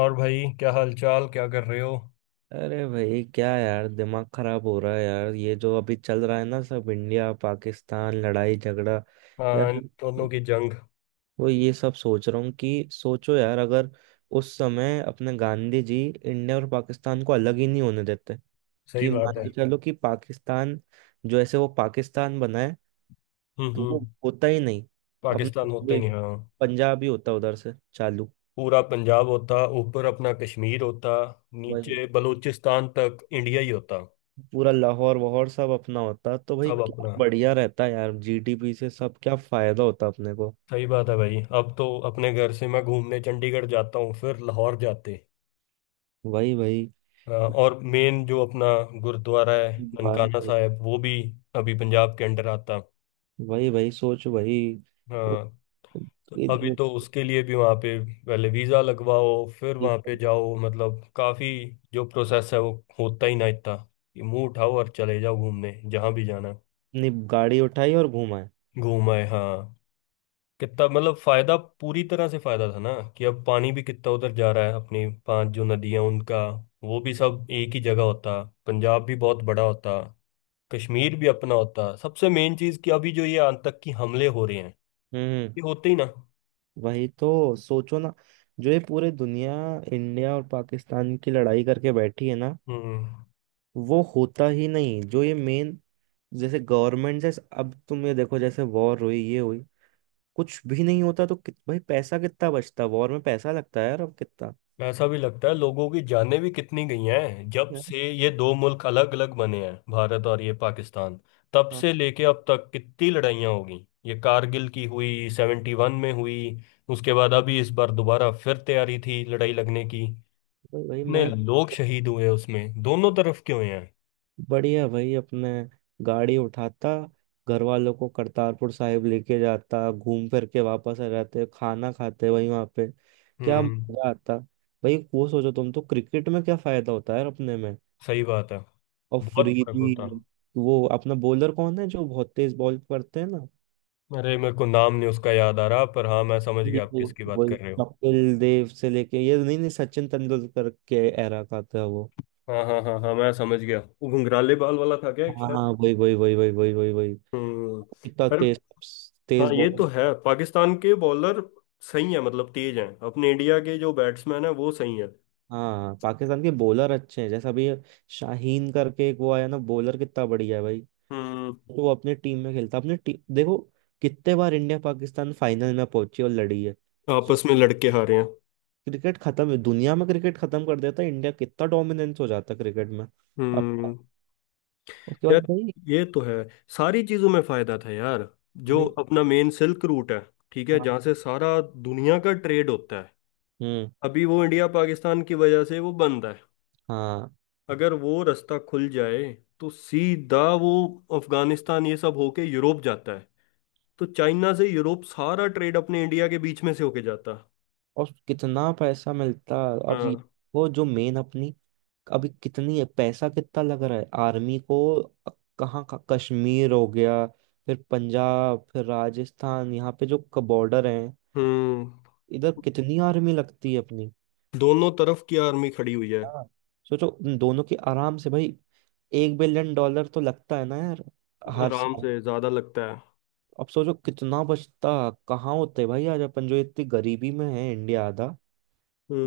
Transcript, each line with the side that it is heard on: left: और भाई, क्या हालचाल? क्या कर रहे हो?
right: अरे भाई क्या यार, दिमाग खराब हो रहा है यार। ये जो अभी चल रहा है ना, सब इंडिया पाकिस्तान लड़ाई झगड़ा
left: हाँ,
right: यार।
left: इन दोनों की जंग।
right: वो ये सब सोच रहा हूँ कि सोचो यार, अगर उस समय अपने गांधी जी इंडिया और पाकिस्तान को अलग ही नहीं होने देते।
left: सही
right: कि
left: बात
right: मान
left: है।
right: के चलो कि पाकिस्तान जो ऐसे वो पाकिस्तान बना है, तो वो
left: हम्म।
right: होता ही नहीं।
left: पाकिस्तान
right: अपने
left: होता ही
right: ये
left: नहीं, हाँ।
right: पंजाब ही होता उधर से चालू।
left: पूरा पंजाब होता, ऊपर अपना कश्मीर होता,
right: वही,
left: नीचे बलूचिस्तान तक इंडिया ही होता।
right: पूरा लाहौर वाहौर सब अपना होता तो भाई
left: सब
right: क्या
left: अपना।
right: बढ़िया रहता यार। जीडीपी से सब क्या फायदा होता अपने को।
left: सही बात है भाई। अब तो अपने घर से मैं घूमने चंडीगढ़ जाता हूँ, फिर लाहौर जाते।
right: वही वही।
left: हाँ, और मेन जो अपना गुरुद्वारा है
right: दोबारा।
left: ननकाना साहिब, वो भी अभी पंजाब के अंडर आता।
right: वही वही सोच वही। वो-
left: हाँ, तो
right: ये
left: अभी
right: जो-
left: तो उसके लिए भी वहाँ पे पहले वीज़ा लगवाओ, फिर
right: ये
left: वहाँ पे जाओ, मतलब काफ़ी जो प्रोसेस है वो होता ही ना इतना कि मुंह उठाओ और चले जाओ घूमने जहाँ भी जाना है।
right: अपनी गाड़ी उठाई और घुमाए।
left: घूम आए, हाँ। कितना मतलब फ़ायदा, पूरी तरह से फ़ायदा था ना। कि अब पानी भी कितना उधर जा रहा है, अपनी पांच जो नदियाँ, उनका वो भी सब एक ही जगह होता। पंजाब भी बहुत बड़ा होता, कश्मीर भी अपना होता। सबसे मेन चीज़ कि अभी जो ये आतंकी हमले हो रहे हैं, ये
right: हम्म।
left: होते ही ना।
right: वही तो सोचो ना, जो ये पूरे दुनिया इंडिया और पाकिस्तान की लड़ाई करके बैठी है ना,
left: हम्म।
right: वो होता ही नहीं। जो ये मेन, जैसे गवर्नमेंट। जैसे अब तुम ये देखो, जैसे वॉर हुई ये हुई, कुछ भी नहीं होता, तो भाई पैसा कितना बचता। वॉर में पैसा लगता है यार, अब कितना।
left: ऐसा भी लगता है, लोगों की जानें भी कितनी गई हैं जब
right: यार।
left: से ये दो मुल्क अलग अलग बने हैं, भारत और ये पाकिस्तान। तब
right: हाँ।
left: से लेके अब तक कितनी लड़ाइयाँ हो गई। ये कारगिल की हुई, 71 में हुई, उसके बाद अभी इस बार दोबारा फिर तैयारी थी लड़ाई लगने की।
right: भाई भाई,
left: इतने
right: मैं
left: लोग शहीद हुए उसमें दोनों तरफ के हुए हैं।
right: बढ़िया। भाई अपने गाड़ी उठाता, घर वालों को करतारपुर साहिब लेके जाता, घूम फिर के वापस आ जाते, खाना खाते वहीं वहां पे। क्या
left: हम्म,
right: मजा आता भाई। वो सोचो तुम तो, क्रिकेट में क्या फायदा होता है यार अपने में।
left: सही बात है।
right: और
left: बहुत फर्क होता।
right: फ्रीबी। वो अपना बॉलर कौन है जो बहुत तेज बॉल करते हैं ना।
left: अरे, मेरे को नाम नहीं उसका याद आ रहा, पर हाँ मैं समझ
right: जी,
left: गया आप
right: जी,
left: किसकी बात
right: वही।
left: कर रहे हो।
right: कपिल देव से लेके, ये नहीं नहीं, सचिन तेंदुलकर के एरा का था वो।
left: हाँ हाँ हाँ हाँ, मैं समझ गया। वो घुंघराले बाल वाला था क्या?
right: हाँ हाँ, वही वही वही वही वही वही वही।
left: हम्म।
right: कितना
left: अरे
right: तेज,
left: हाँ,
right: तेज
left: ये तो
right: बॉलर।
left: है, पाकिस्तान के बॉलर सही है मतलब, तेज हैं। अपने इंडिया के जो बैट्समैन है वो सही है।
right: हाँ पाकिस्तान के बॉलर अच्छे हैं, जैसा अभी शाहीन करके एक वो आया ना बॉलर, कितना बढ़िया है भाई।
left: हम्म,
right: तो वो अपने टीम में खेलता, अपने टीम देखो कितने बार इंडिया पाकिस्तान फाइनल में पहुंची और लड़ी है। सो
left: आपस में लड़के हारे हैं।
right: क्रिकेट खत्म है दुनिया में। क्रिकेट खत्म कर देता है इंडिया, कितना डोमिनेंस हो जाता है क्रिकेट में। अब
left: हम्म।
right: उसके
left: यार,
right: बाद भाई।
left: ये तो है, सारी चीजों में फायदा था यार। जो
right: भाई,
left: अपना मेन सिल्क रूट है, ठीक है, जहाँ
right: हाँ।
left: से सारा दुनिया का ट्रेड होता है,
right: हम्म।
left: अभी वो इंडिया पाकिस्तान की वजह से वो बंद है।
right: हाँ
left: अगर वो रास्ता खुल जाए तो सीधा वो अफगानिस्तान ये सब होके यूरोप जाता है। तो चाइना से यूरोप सारा ट्रेड अपने इंडिया के बीच में से होके जाता।
right: और कितना पैसा मिलता है, और
left: हाँ।
right: वो जो मेन अपनी, अभी कितनी पैसा कितना लग रहा है आर्मी को। कहाँ का कश्मीर हो गया, फिर पंजाब, फिर राजस्थान, यहाँ पे जो बॉर्डर है,
left: हम्म।
right: इधर कितनी आर्मी लगती है अपनी।
left: दोनों तरफ की आर्मी खड़ी हुई है।
right: हाँ, सोचो उन दोनों की आराम से भाई, 1 बिलियन डॉलर तो लगता है ना यार, हर
left: आराम
right: साल।
left: से ज्यादा लगता है।
right: अब सोचो कितना बचता, कहाँ होते भाई आज, अपन जो इतनी गरीबी में है इंडिया, आधा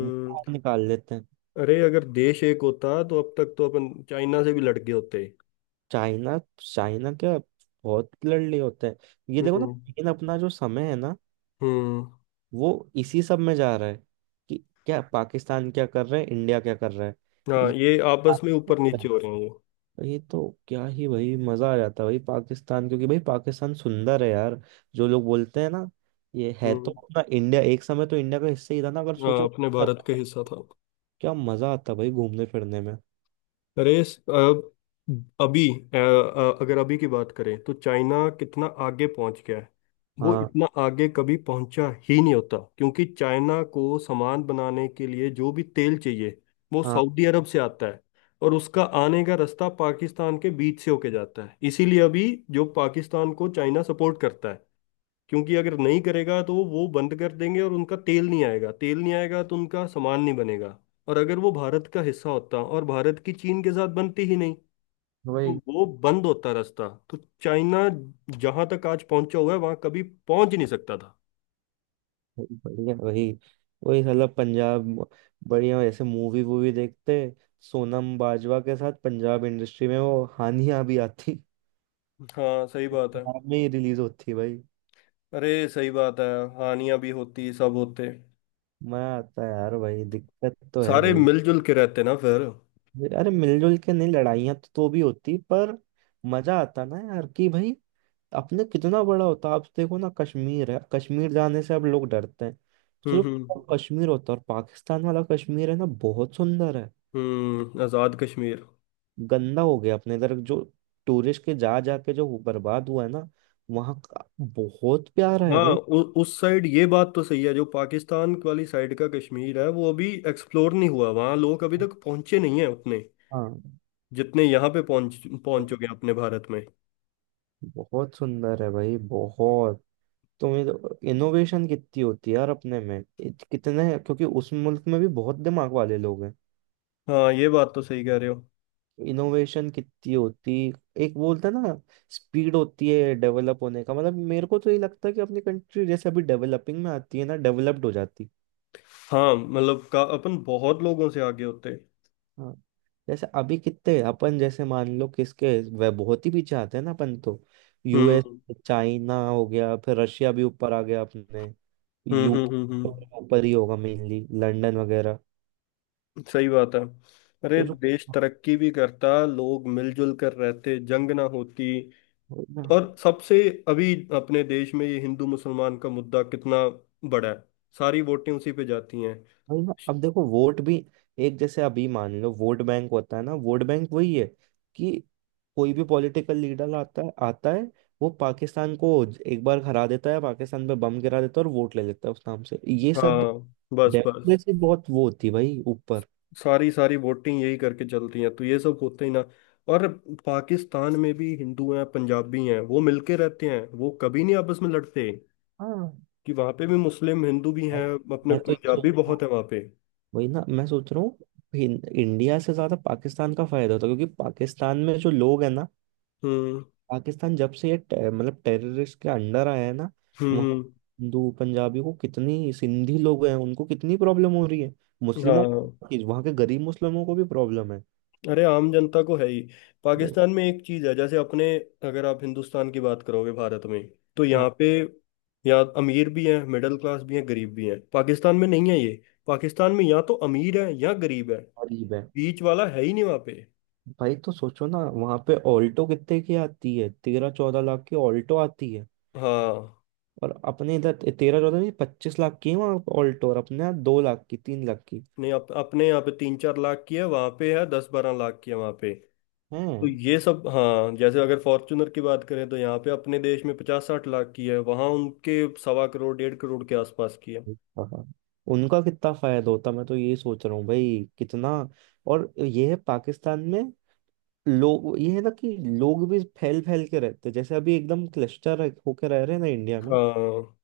right: वो बाहर निकाल लेते हैं।
left: अरे, अगर देश एक होता तो अब तक तो अपन चाइना से भी लड़ गए होते।
right: चाइना चाइना क्या, बहुत लड़ली होता है। ये देखो ना,
left: हम्म
right: लेकिन अपना जो समय है ना,
left: हम्म।
right: वो इसी सब में जा रहा है। कि क्या पाकिस्तान क्या कर रहा है, इंडिया क्या कर रहा है।
left: हाँ,
right: ये
left: ये आपस में ऊपर नीचे हो रहे हैं ये।
right: ये तो, क्या ही भाई मजा आ जाता है भाई पाकिस्तान, क्योंकि भाई पाकिस्तान सुंदर है यार। जो लोग बोलते हैं ना, ये है तो
left: हम्म।
right: अपना इंडिया, एक समय तो इंडिया का हिस्सा ही था ना अगर
left: हाँ,
right: सोचो।
left: अपने
right: क्या
left: भारत का हिस्सा था।
right: मजा आता है भाई घूमने फिरने में।
left: अरे, अब अभी अगर अभी की बात करें तो चाइना कितना आगे पहुंच गया है। वो
right: हाँ
left: इतना आगे कभी पहुंचा ही नहीं होता, क्योंकि चाइना को सामान बनाने के लिए जो भी तेल चाहिए वो
right: हाँ
left: सऊदी अरब से आता है। और उसका आने का रास्ता पाकिस्तान के बीच से होके जाता है, इसीलिए अभी जो पाकिस्तान को चाइना सपोर्ट करता है, क्योंकि अगर नहीं करेगा तो वो बंद कर देंगे और उनका तेल नहीं आएगा, तेल नहीं आएगा तो उनका सामान नहीं बनेगा। और अगर वो भारत का हिस्सा होता और भारत की चीन के साथ बनती ही नहीं
right: वही
left: तो वो बंद होता रास्ता, तो चाइना जहां तक आज पहुंचा हुआ है वहां कभी पहुंच ही नहीं सकता था।
right: बढ़िया। वही वही साला पंजाब बढ़िया। ऐसे मूवी वूवी देखते सोनम बाजवा के साथ, पंजाब इंडस्ट्री में वो हानिया भी आती,
left: हाँ, सही बात है।
right: पंजाब में ही रिलीज होती भाई।
left: अरे, सही बात है। हानियां भी होती, सब होते।
right: मजा आता है यार भाई। दिक्कत तो है
left: सारे
right: भाई।
left: मिलजुल के रहते ना फिर।
right: अरे मिलजुल के नहीं, लड़ाइयाँ तो भी होती, पर मजा आता ना यार कि भाई, अपने कितना बड़ा होता। आप देखो ना कश्मीर है, कश्मीर जाने से अब लोग डरते हैं। तो
left: हम्म हम्म
right: जो कश्मीर होता है, और पाकिस्तान वाला कश्मीर है ना बहुत सुंदर है।
left: हम्म। आजाद कश्मीर।
right: गंदा हो गया अपने इधर जो, टूरिस्ट के जा जाके जो वो बर्बाद हुआ है ना, वहाँ का बहुत प्यारा है
left: हाँ,
right: भाई।
left: उस साइड ये बात तो सही है। जो पाकिस्तान वाली साइड का कश्मीर है, वो अभी एक्सप्लोर नहीं हुआ। वहाँ लोग अभी तक पहुंचे नहीं हैं उतने
right: हाँ
left: जितने यहाँ पे पहुंचोगे अपने भारत में।
right: बहुत सुंदर है भाई, बहुत। तो इनोवेशन कितनी होती है यार अपने में, कितने, क्योंकि उस मुल्क में भी बहुत दिमाग वाले लोग हैं।
left: हाँ, ये बात तो सही कह रहे हो।
right: इनोवेशन कितनी होती। एक बोलता ना, स्पीड होती है डेवलप होने का, मतलब मेरे को तो ये लगता है कि अपनी कंट्री जैसे अभी डेवलपिंग में आती है ना, डेवलप्ड हो जाती।
left: हाँ, मतलब का अपन बहुत लोगों से आगे होते हैं।
right: हाँ, जैसे अभी कितने अपन, जैसे मान लो किसके, वह बहुत ही पीछे आते हैं ना अपन तो। यूएस,
left: हम्म
right: चाइना हो गया, फिर रशिया भी ऊपर आ गया, अपने
left: हम्म हम्म
right: यूके
left: हम्म
right: तो
left: हम्म,
right: ऊपर ही होगा, मेनली लंदन वगैरह।
left: सही बात है। अरे,
right: तो जो,
left: देश तरक्की भी करता, लोग मिलजुल कर रहते, जंग ना होती।
right: वही ना।
left: और सबसे, अभी अपने देश में ये हिंदू मुसलमान का मुद्दा कितना बड़ा है, सारी वोटें उसी पे जाती हैं।
right: वही ना, अब देखो वोट भी। एक जैसे, अभी मान लो वोट बैंक होता है ना, वोट बैंक वही है कि कोई भी पॉलिटिकल लीडर आता है, आता है वो पाकिस्तान को एक बार हरा देता है, पाकिस्तान पे बम गिरा देता है और वोट ले लेता है उस नाम से ये सब।
left: हाँ, बस
right: डेप्थ में
left: बस।
right: से बहुत वो होती है भाई ऊपर।
left: सारी सारी वोटिंग यही करके चलती हैं, तो ये सब होता ही ना। और पाकिस्तान में भी हिंदू हैं, पंजाबी हैं, वो मिलके रहते हैं, वो कभी नहीं आपस में लड़ते।
right: हाँ
left: कि वहाँ पे भी मुस्लिम हिंदू भी
right: भाई,
left: हैं। अपने
right: मैं तो ये सोच
left: पंजाबी
right: रहा
left: बहुत
right: हूँ,
left: है वहाँ पे।
right: वही ना मैं सोच रहा हूँ। इंडिया से ज्यादा पाकिस्तान का फायदा होता है, क्योंकि पाकिस्तान में जो लोग हैं ना,
left: हम्म
right: पाकिस्तान जब से ये मतलब टेररिस्ट के अंडर आया है ना, वहाँ
left: हम्म
right: हिंदू पंजाबी को कितनी, सिंधी लोग हैं उनको कितनी प्रॉब्लम हो रही है,
left: हम्म,
right: मुस्लिमों
left: हाँ।
right: को, कि वहाँ के गरीब मुस्लिमों को भी प्रॉब्लम है।
left: अरे, आम जनता को है ही।
right: वही।
left: पाकिस्तान में एक चीज है, जैसे अपने अगर आप हिंदुस्तान की बात करोगे, भारत में तो
right: हाँ।
left: यहाँ पे, यहाँ अमीर भी हैं, मिडिल क्लास भी हैं, गरीब भी हैं। पाकिस्तान में नहीं है ये, पाकिस्तान में या तो अमीर है या गरीब है।
right: गरीब है।
left: बीच वाला है ही नहीं वहाँ पे।
right: भाई तो सोचो ना वहाँ पे ऑल्टो कितने की आती है, 13-14 लाख की ऑल्टो आती है।
left: हाँ,
right: और अपने इधर 13-14 नहीं, 25 लाख की है वहाँ ऑल्टो, और अपने यहाँ 2 लाख की, 3 लाख की
left: नहीं अपने यहाँ पे 3-4 लाख की है, वहाँ पे है 10-12 लाख की है वहाँ पे।
right: है।
left: तो ये सब, हाँ, जैसे अगर फॉर्चुनर की बात करें तो यहाँ पे अपने देश में 50-60 लाख की है, वहाँ उनके 1.25 करोड़ 1.5 करोड़ के आसपास की है।
right: उनका कितना फायदा होता, मैं तो ये सोच रहा हूँ भाई कितना। और ये है पाकिस्तान में लोग, ये है ना कि लोग भी फैल फैल के रहते हैं, जैसे अभी एकदम क्लस्टर होके रह रहे हैं ना इंडिया में।
left: हाँ।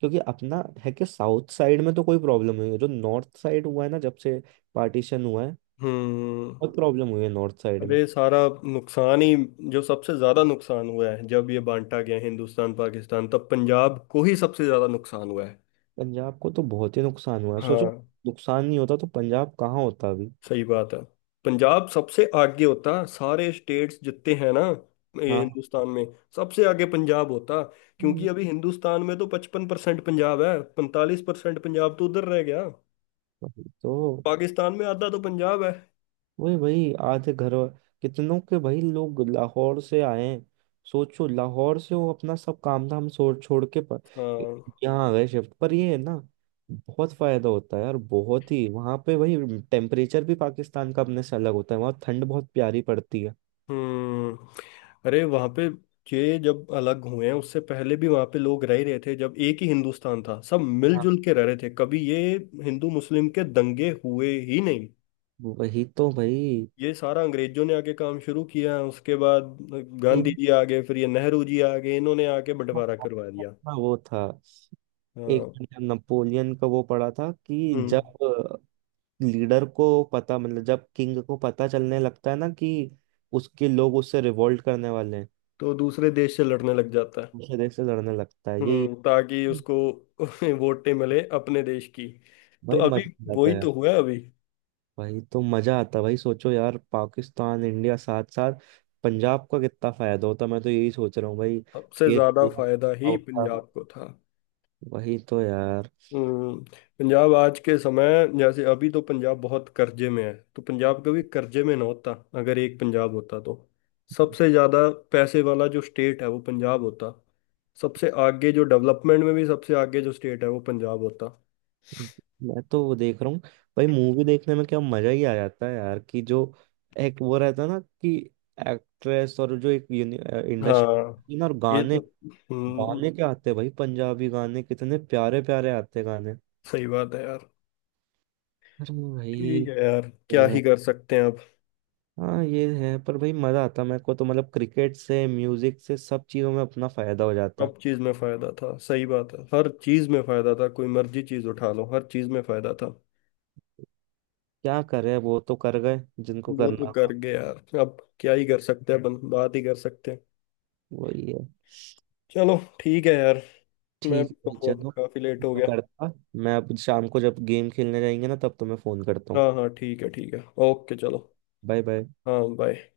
right: क्योंकि अपना है कि साउथ साइड में तो कोई प्रॉब्लम नहीं है, जो नॉर्थ साइड हुआ है ना जब से पार्टीशन हुआ है,
left: हम्म।
right: बहुत प्रॉब्लम हुई है नॉर्थ साइड में।
left: अरे, सारा नुकसान ही। जो सबसे ज्यादा नुकसान हुआ है जब ये बांटा गया हिंदुस्तान पाकिस्तान, तब पंजाब को ही सबसे ज्यादा नुकसान हुआ है।
right: पंजाब को तो बहुत ही नुकसान हुआ है सोचो,
left: हाँ,
right: नुकसान नहीं होता तो पंजाब कहाँ होता अभी।
left: सही बात है। पंजाब सबसे आगे होता, सारे स्टेट्स जितने हैं ना ये
right: हाँ।
left: हिंदुस्तान में, सबसे आगे पंजाब होता। क्योंकि
right: हम्म।
left: अभी हिंदुस्तान में तो 55% पंजाब है, 45% पंजाब तो उधर रह गया।
right: वही तो।
left: पाकिस्तान में आधा तो पंजाब है।
right: वही भाई, आधे घर कितनों के भाई लोग लाहौर से आए हैं, सोचो लाहौर से वो अपना सब काम धाम छोड़ छोड़ के
left: हाँ।
right: यहाँ आ गए शिफ्ट पर। ये है ना, बहुत फायदा होता है यार, बहुत ही वहाँ पे भाई। टेम्परेचर भी पाकिस्तान का अपने से अलग होता है, वहाँ ठंड बहुत प्यारी पड़ती है।
left: हम्म। अरे, वहां पे ये जब अलग हुए हैं उससे पहले भी वहां पे लोग रह ही रहे थे। जब एक ही हिंदुस्तान था सब
right: हाँ,
left: मिलजुल के रह रहे थे, कभी ये हिंदू मुस्लिम के दंगे हुए ही नहीं।
right: वही तो भाई।
left: ये सारा अंग्रेजों ने आके काम शुरू किया, उसके बाद गांधी
right: इनका
left: जी आ गए, फिर ये नेहरू जी आ गए, इन्होंने आके बंटवारा करवा दिया।
right: अपना वो था, एक
left: हाँ।
right: नपोलियन का वो पड़ा था कि
left: हम्म।
right: जब लीडर को पता, मतलब जब किंग को पता चलने लगता है ना कि उसके लोग उससे रिवोल्ट करने वाले हैं,
left: तो दूसरे देश से लड़ने लग जाता है।
right: दूसरे देश से लड़ने लगता है। यही
left: हम्म, ताकि उसको वोटें मिले अपने देश की। तो
right: भाई
left: अभी
right: मजा आता
left: वही
right: है यार।
left: तो हुआ है अभी।
right: भाई तो मजा आता है भाई, सोचो यार पाकिस्तान इंडिया साथ साथ, पंजाब का कितना फायदा होता मैं तो यही सोच रहा हूँ भाई।
left: सबसे
right: खेत
left: ज्यादा
right: पूरा
left: फायदा ही
right: होता।
left: पंजाब को था।
right: वही तो यार।
left: हम्म, पंजाब आज के समय जैसे अभी तो पंजाब बहुत कर्जे में है। तो पंजाब कभी कर्जे में ना होता अगर एक पंजाब होता तो। सबसे ज्यादा पैसे वाला जो स्टेट है वो पंजाब होता। सबसे आगे जो डेवलपमेंट में भी सबसे आगे जो स्टेट है वो पंजाब होता।
right: मैं तो वो देख रहा हूँ भाई, मूवी देखने में क्या मजा ही आ जाता है यार, कि जो एक वो रहता है ना, कि एक्ट्रेस और जो एक
left: हाँ,
right: इंडस्ट्री ना और
left: ये तो।
right: गाने,
left: हम्म,
right: गाने क्या आते हैं भाई, पंजाबी गाने कितने प्यारे प्यारे आते हैं गाने।
left: सही बात है यार।
right: अरे भाई
left: ठीक है यार, क्या
right: अ,
left: ही कर सकते हैं अब।
right: हाँ ये है, पर भाई मजा आता मेरे को तो, मतलब क्रिकेट से, म्यूजिक से, सब चीजों में अपना फायदा हो जाता।
left: सब चीज में फायदा था, सही बात है। हर चीज में फायदा था, कोई मर्जी चीज उठा लो, हर चीज में फायदा था।
right: क्या करे, वो तो कर गए जिनको
left: वो तो
right: करना
left: कर
right: था।
left: गए यार, अब क्या ही कर सकते हैं, बन बात ही कर सकते हैं।
right: वही है।
left: चलो ठीक है यार। मैं
right: ठीक
left: भी
right: है भाई,
left: तो अब
right: चलो।
left: काफी लेट हो
right: मैं
left: गया।
right: करता, मैं अब शाम को जब गेम खेलने जाएंगे ना, तब तुम्हें फोन करता हूँ।
left: हाँ हाँ, ठीक है ठीक है। ओके, चलो।
right: Bye bye.
left: हाँ, बाय।